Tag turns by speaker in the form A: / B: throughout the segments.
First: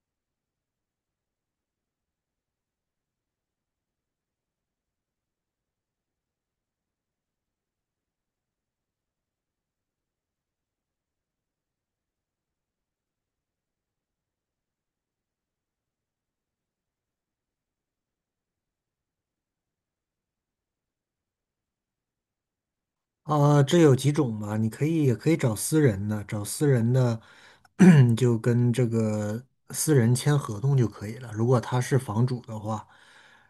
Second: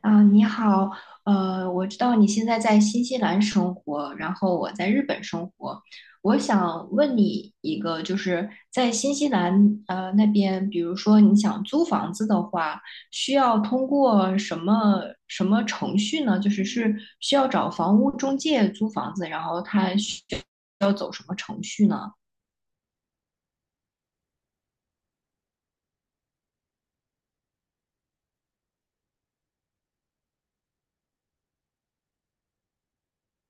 A: 啊，你好，我知道你现在在新西兰生活，然后我在日本生活。我想问你一个，就是在新西兰那边，比如说你想租房子的话，需要通过什么程序呢？就是需要找房屋中介租房子，然后他需要走什么程序呢？
B: 啊，这有几种吧？你也可以找私人的。 你就跟这个私人签合同就可以了。如果他是房主的话，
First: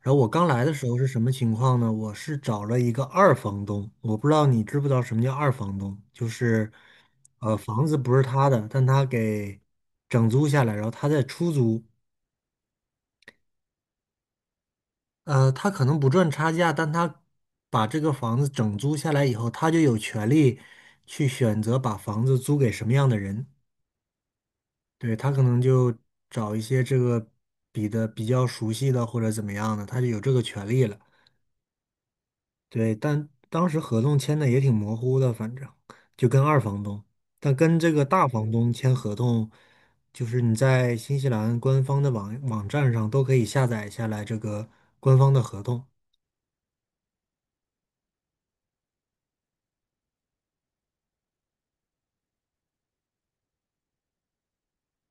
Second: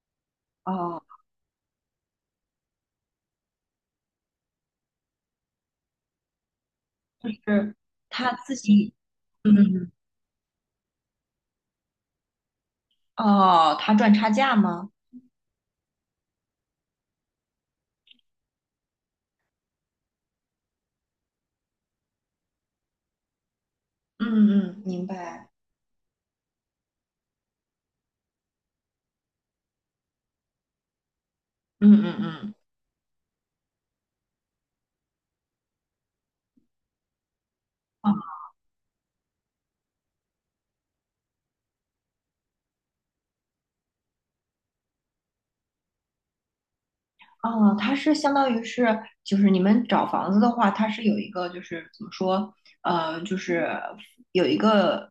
B: 然后我刚来的时候
A: 哦，
B: 是什么情况呢？我是找了一个二房东，我不知道你知不知道什么叫二房东，就是
A: 就是
B: 房子不是
A: 他
B: 他
A: 自
B: 的，但
A: 己，
B: 他
A: 嗯，
B: 给
A: 嗯。
B: 整租下来，然后他再出租。
A: 哦，他赚差价吗？
B: 他可能不赚差价，但他把这个房子整租下来以后，他就有权利去选择把房子租给什么样的人。
A: 嗯嗯，明
B: 对，他可
A: 白。
B: 能就找一些这个比较熟悉的或者怎么样的，他就有这个权利了。
A: 嗯嗯嗯。
B: 对，但当时合同签的也挺模糊的，反正就跟二房东，但跟这个大房东签合同，就是你在新西兰官方的网站上都可以下载下来这个官方的合同。
A: 哦，它是相当于是，就是你们找房子的话，它是有一个，就是怎么说，就是有一个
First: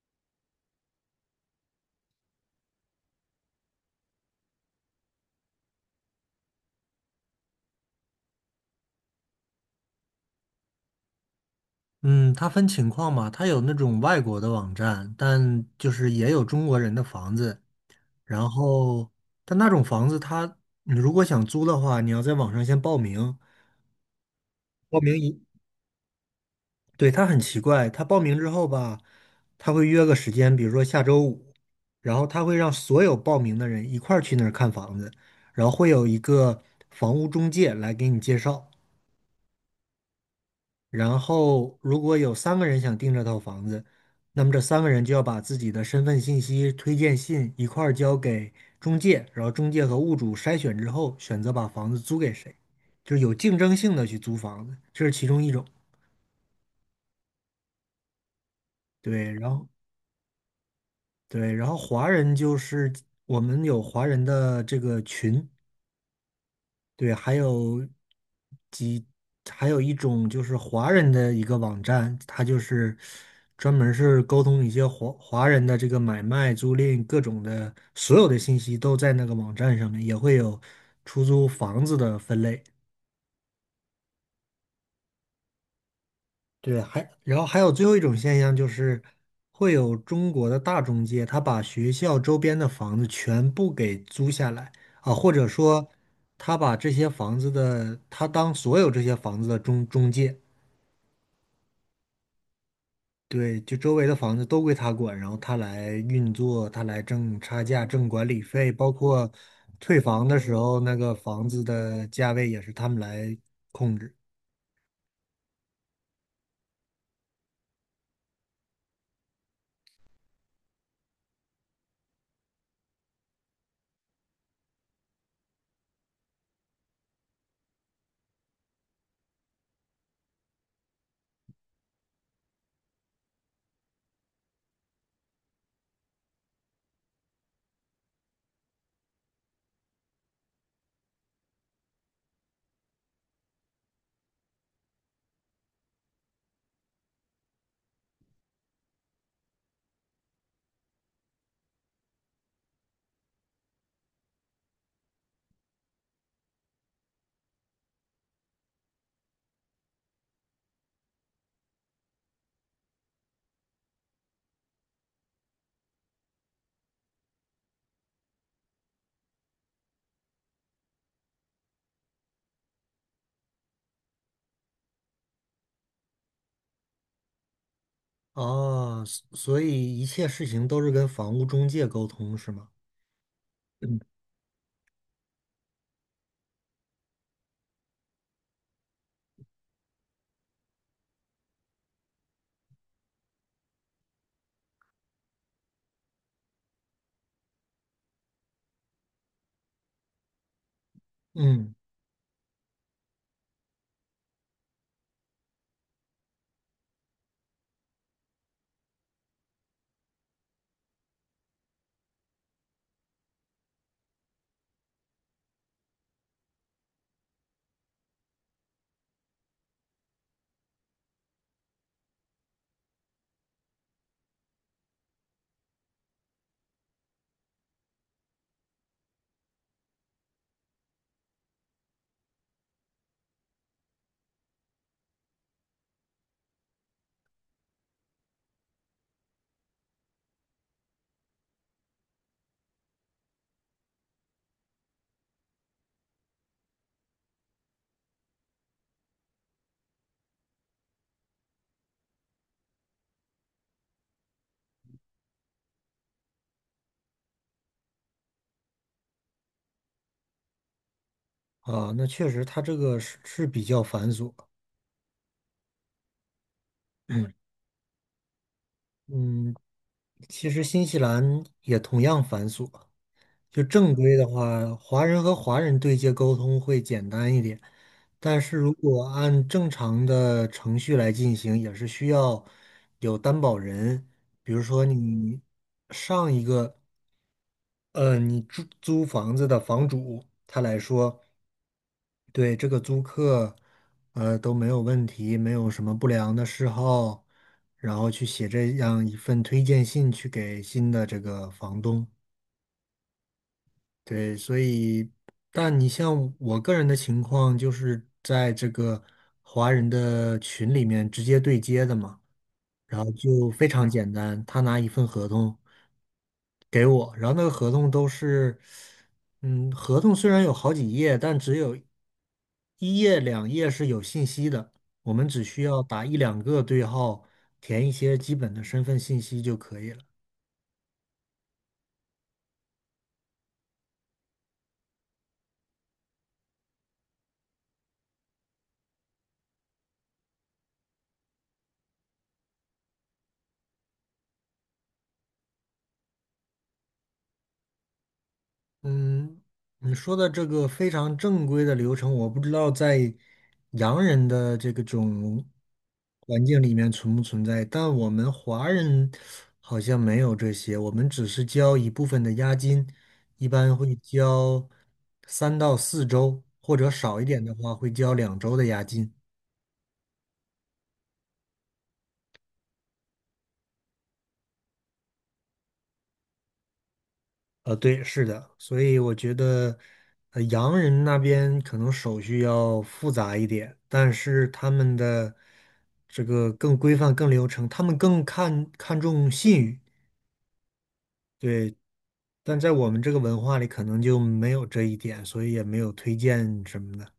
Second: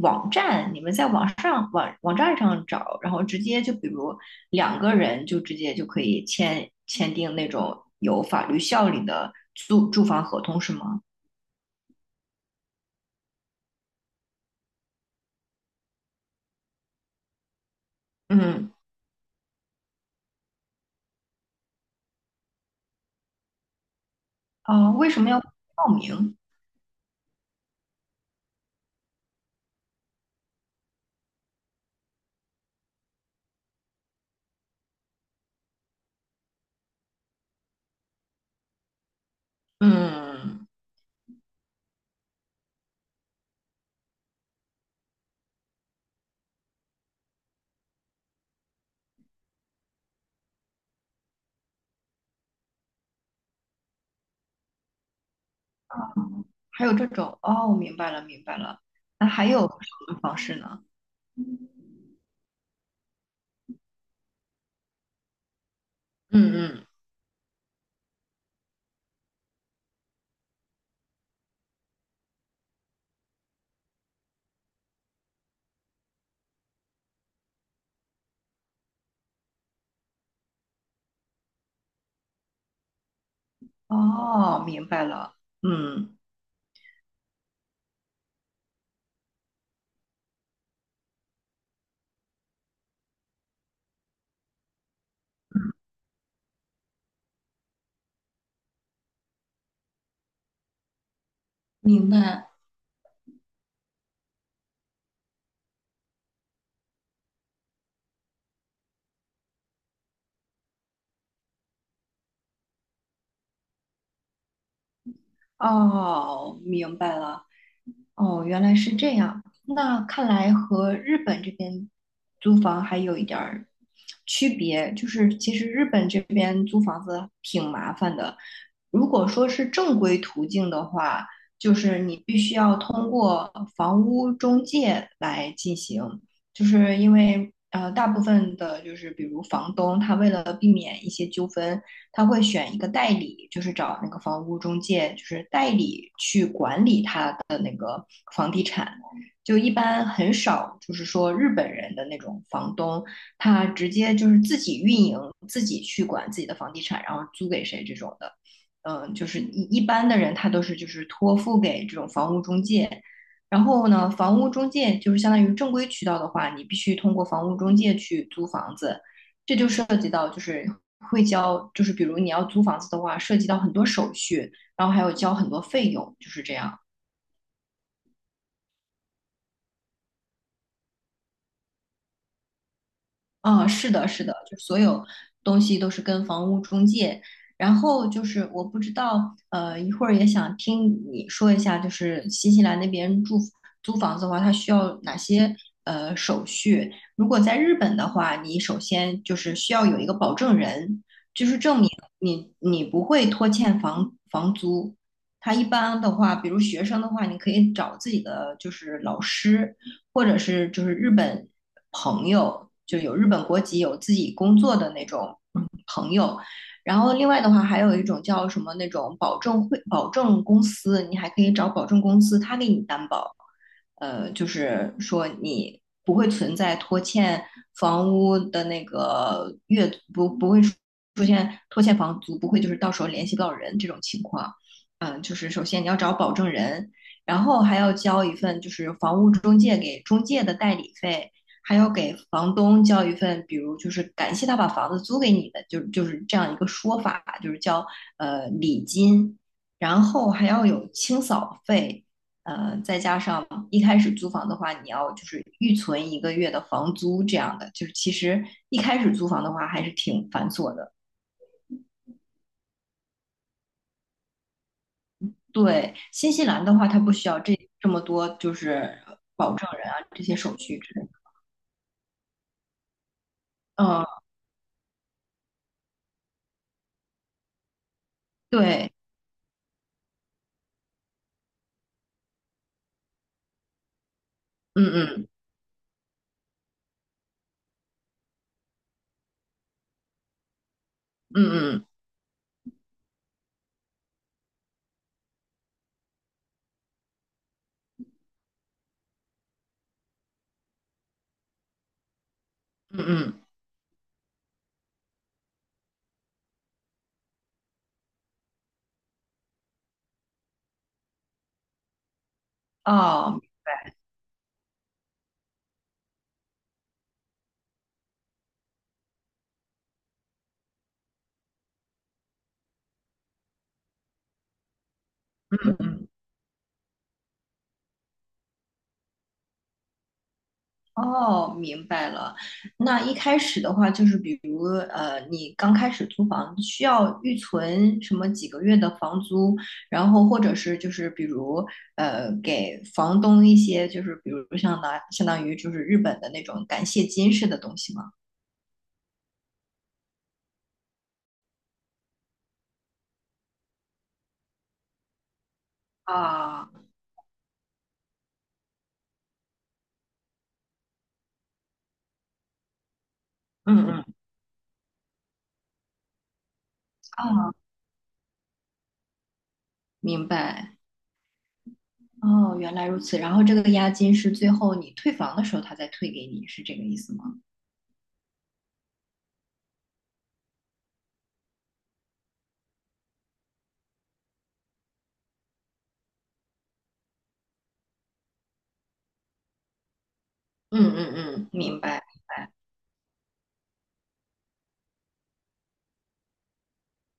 A: 网站，你们在网上网站上找，然后直接就比如两个人就直接就可以签订那种有法律效力的租住房合同，是吗？
B: 嗯，它分情况嘛，它有那种外国的网站，但就是也有中国人的房子。然
A: 嗯。
B: 后，但那种房子它，你如果想租的话，你要在网上先报名。
A: 哦，
B: 报
A: 为
B: 名
A: 什么
B: 一，
A: 要报名？
B: 对，它很奇怪，他报名之后吧，他会约个时间，比如说下周五，然后他会让所有报名的人一块儿去那儿看房子，然后会有一个房屋中介来给你介绍。
A: 嗯。
B: 然后如果有三个人想订这套房子，那么这三个人就要把自己的身份信息、推荐信一块儿交给中介，然后中介和物主筛选之后，选择把房子租给谁，就是有竞争性的去租房子，这是其中一种。
A: 还有这种，哦，明白了，明白了。那
B: 对，
A: 还
B: 然
A: 有
B: 后
A: 什么方式呢？
B: 对，然后华人就是我们有华人的这个群。
A: 嗯嗯。
B: 对，几，还有一种就是华人的一个网站，它就是专门儿是沟通一些华人的这个买卖、租赁，各种的所有的信息都在那个网站上面，也会有出租房子的分类。
A: 哦，明白了。嗯。
B: 对，然后还有最后一种现象就是会有中国的大中介，他把学校周边的房子全部给租下来啊，或者说他当所有这些房子的中介。
A: 明白。
B: 对，就周围的房子都归他管，然后他来运作，他来挣差价、挣管理费，包括退房的时候，那个房子的价位也是他们来控制。
A: 哦，明白了。哦，原来是这样。那看来和日本这边租房还有一点儿区别，就是其实日本这边租房子挺麻烦的。如果说是正规途径的话，就是你必须要通过房屋中介来进行。就是因为大部分的就是比如房东，他为了避免一些纠纷，他会选一个代理，就是找那个房屋中介，就是代理去管理他的那个房地产。就一般很少，就是说日本人的那种房东，他直接就是自己运营，自己去管自己的房地产，然后租给谁这种的。嗯，就是一般的人，他都是就是托付给这种房屋中介。然后呢，房屋中介就是相当于正规渠道的话，你必须通过房屋中介去租房子，这就涉及到就是会交，就是比如你要租房子的话，涉及到很多手续，然后还有交很多费用，就是这样。
B: 哦，所以一切事情都是跟房屋中介沟通，是吗？
A: 哦，是
B: 嗯
A: 的，是的，就所有东西都是跟房屋中介。然后就是我不知道，一会儿也想听你说一下，就是新西兰那边住租房子的话，它需要哪些手续？如果在日本的话，你首先就是需要有一个保证人，就是
B: 嗯。
A: 证明你不会拖欠房租他一般的话，比如学生的话，你可以找自己的就是老师。或者是就是日本朋友，就有日本国籍、有自己工作的那种朋友。然后另外的话，还有一种叫什么那种保证公司，你还可以找保证公司，他给你担保，就是说你不会存在拖欠房屋的那个月不会出现拖欠房租，不会就是到时候联系不到人这种情况。嗯，就是首先你要找保证人，然后还要交一份就是房屋中介给中介的代理费，还要给房东交一份，比如就是感谢他把房子租给你的，就是这样一个说法，就是交礼金，然后还要有清扫费，再加上一开始租房的话，你要就是预存1个月的房租这样的，就是其实一开始租房的话还是挺繁琐的。
B: 啊，那确实，他这个是比较繁琐。
A: 对，新西兰的话，它不需
B: 嗯
A: 要这么多就是
B: 嗯，
A: 保证人啊这些
B: 其
A: 手
B: 实
A: 续
B: 新
A: 之
B: 西
A: 类的。
B: 兰也同样繁琐。就正
A: 嗯，
B: 规的话，华人和华人对接沟通会简单一点，但是如
A: 对，
B: 果按正常的程序来进行，也是需要有担保人，比如
A: 嗯
B: 说
A: 嗯
B: 你上一个，你租房子的房主，他来说，
A: 嗯嗯
B: 对这个租客，都没有问题，没有什么不良的嗜好，然后去写这样一份推荐信去给新的这个房东。
A: 嗯嗯，
B: 对，所以，但你像我个人的情况，就是在这个华人的群里面直接对接的嘛，然后
A: 哦，
B: 就非常简单，他拿一份合同给我，然后那个合同都是，合同虽然有好几页，但只有一页两页是有信息的，我们只
A: 嗯
B: 需要打
A: 嗯。
B: 一两个对号，填一些基本的身份信息就可以了。
A: 哦，明白了。那一开始的话，就是比如你刚开始租房需要预存什么几个月的房租，然后或者是就是比如给房东一些就是比如相当于就是日本的那种感谢金似的东西吗？
B: 嗯，你说的这个非常正规的流程，我不知道在洋人的这个种环境
A: 啊，
B: 里面存不存在，但我们华人好像没有这些，我们只是交一部分的押金，一般
A: 嗯
B: 会
A: 嗯，
B: 交三到四周，或者少一点
A: 啊，
B: 的话会交两周的押金。
A: 明白。哦，原来如此。然后这个押金是最后你退房的时候他再退给你，是这个意思吗？
B: 对，是的，所以我觉得，洋人那边可能手续要复杂一点，但是他们的这个更规范、更流程，他们更看重信誉，
A: 嗯嗯嗯，
B: 对。
A: 明白。
B: 但在我们这个文化里，可能就没有这一点，所以也没有推荐什么的。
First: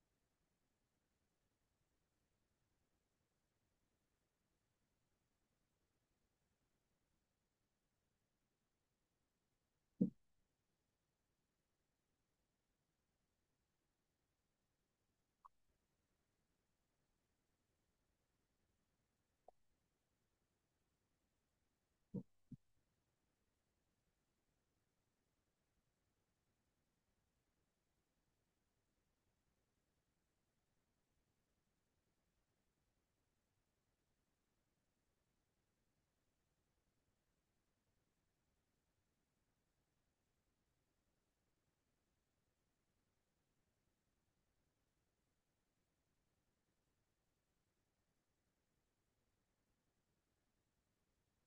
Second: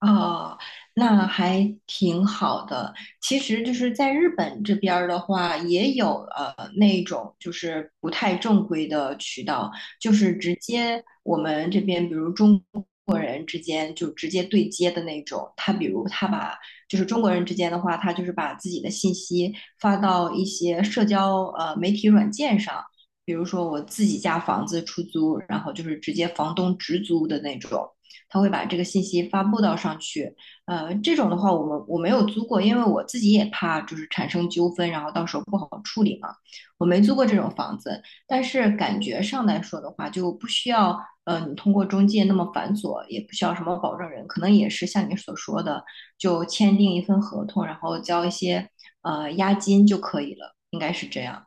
A: 哦，那还挺好的。其实就是在日本这边儿的话，也有那种就是不太正规的渠道，就是直接我们这边，比如中国人之间就直接对接的那种。他比如他把就是中国人之间的话，他就是把自己的信息发到一些社交媒体软件上，比如说我自己家房子出租，然后就是直接房东直租的那种。他会把这个信息发布到上去。这种的话，我没有租过，因为我自己也怕就是产生纠纷，然后到时候不好处理嘛。我没租过这种房子，但是感觉上来说的话，就不需要你通过中介那么繁琐，也不需要什么保证人，可能也是像你所说的，就签订一份合同，然后交一些押金就可以了，应该是这样。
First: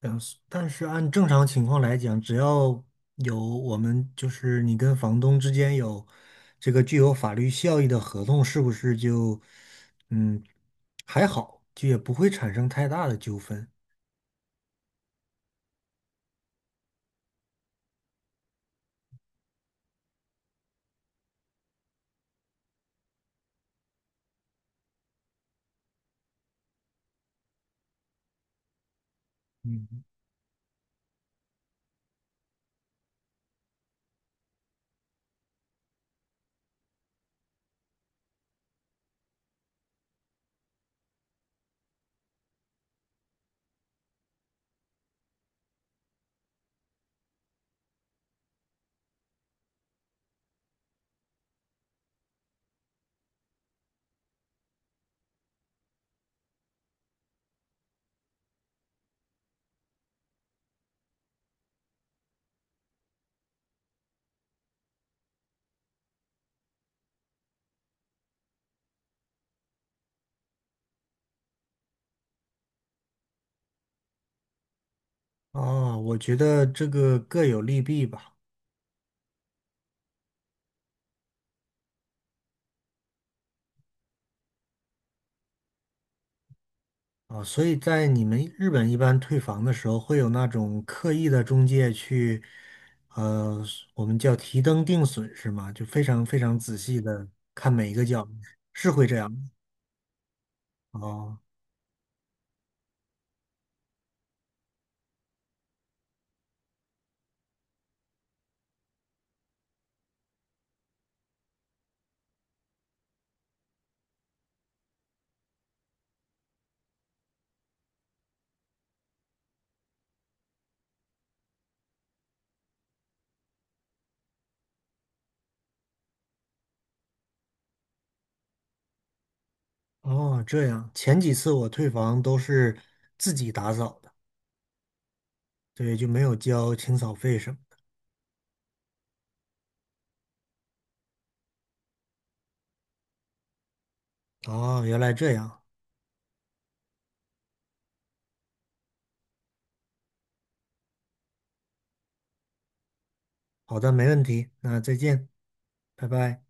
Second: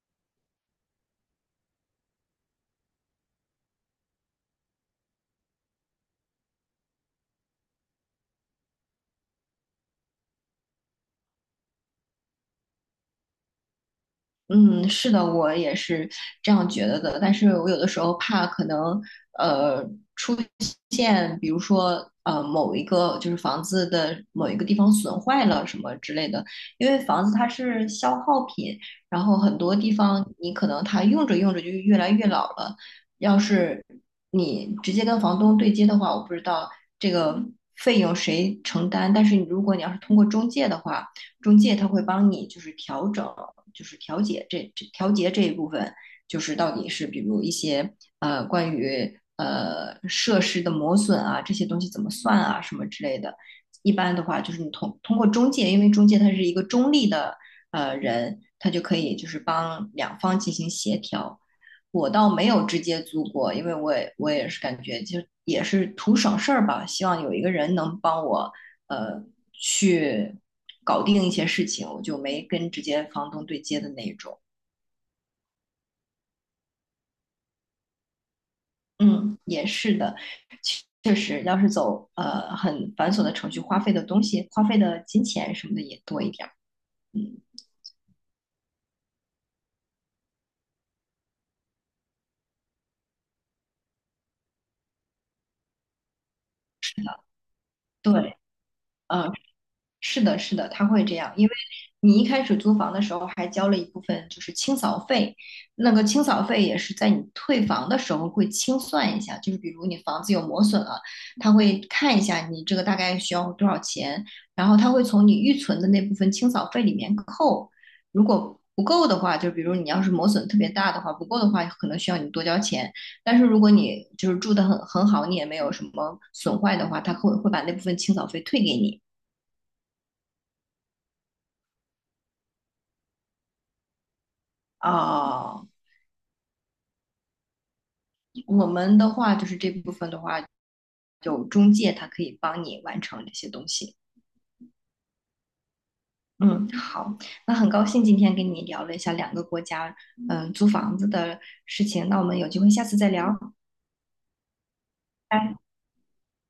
B: 但是按正常情况来讲，只要有我们就是你跟房东之间有这个具有法律效益的合同，是不是就嗯还好，就也不会产生太大的纠纷
A: 嗯，是的，我也是这样觉得的。但是我有的时候怕可能，呃，出现比如说某一个就是房子的某一个地方损坏了什么之类的，因为房子它是消耗品，然后很多
B: 嗯。
A: 地方你可能它用着用着就越来越老了。要是你直接跟房东对接的话，我不知道这个费用谁承担。但是如果你要是通过中介的话，中介他会帮你就是调整。就是调节这一部分，就是到底是比如一些关于设施的磨损啊这些东西怎么算啊什么之类的。一般的话，就是你通过中介，因为中介他是一个中立的人，他就可以就是帮两方进行协调。我倒没有直接租过，因为我也是感觉就也是图省事儿吧，希望有一个人能帮我呃去搞定一些事情，我就没跟直接房东对接的那种。
B: 啊？我觉得这个各有利弊吧。
A: 嗯，也是的，确实，要是走很繁琐的程序，花费的东西、花费的金钱什么的也多一点儿。嗯，
B: 啊，所以在你们日本一般退房的时候，会有那种刻意的中介去，呃，我们叫提灯定损是吗？就非常非常仔细的看每一个角落，
A: 对，
B: 是会这
A: 嗯、
B: 样。
A: 是的，是的，他会这样，
B: 哦
A: 因为你一开始租房的时候还交了一部分就是清扫费，那个清扫费也是在你退房的时候会清算一下，就是比如你房子有磨损了，他会看一下你这个大概需要多少钱，然后他会从你预存的那部分清扫费里面扣，如果不够的话，就比如你要是磨损特别大的话，不够的话可能需要你多交钱，但是如果你就是住得很好，你也没有什么损坏的话，会把那部分清扫费退给你。
B: 哦，这样。前几次我退房都是自己打扫的，
A: 哦，
B: 对，就没有交清扫费什么的。
A: 我们的话就是这部分的话，有中介，他可以帮你完成这些东西。
B: 哦，原来这样。
A: 嗯，好，那很高兴今天跟你聊了一下两个国家，嗯，租房子的事情。那我们有机会下次再聊，
B: 好的，没问题。那再见，
A: 拜拜。
B: 拜拜。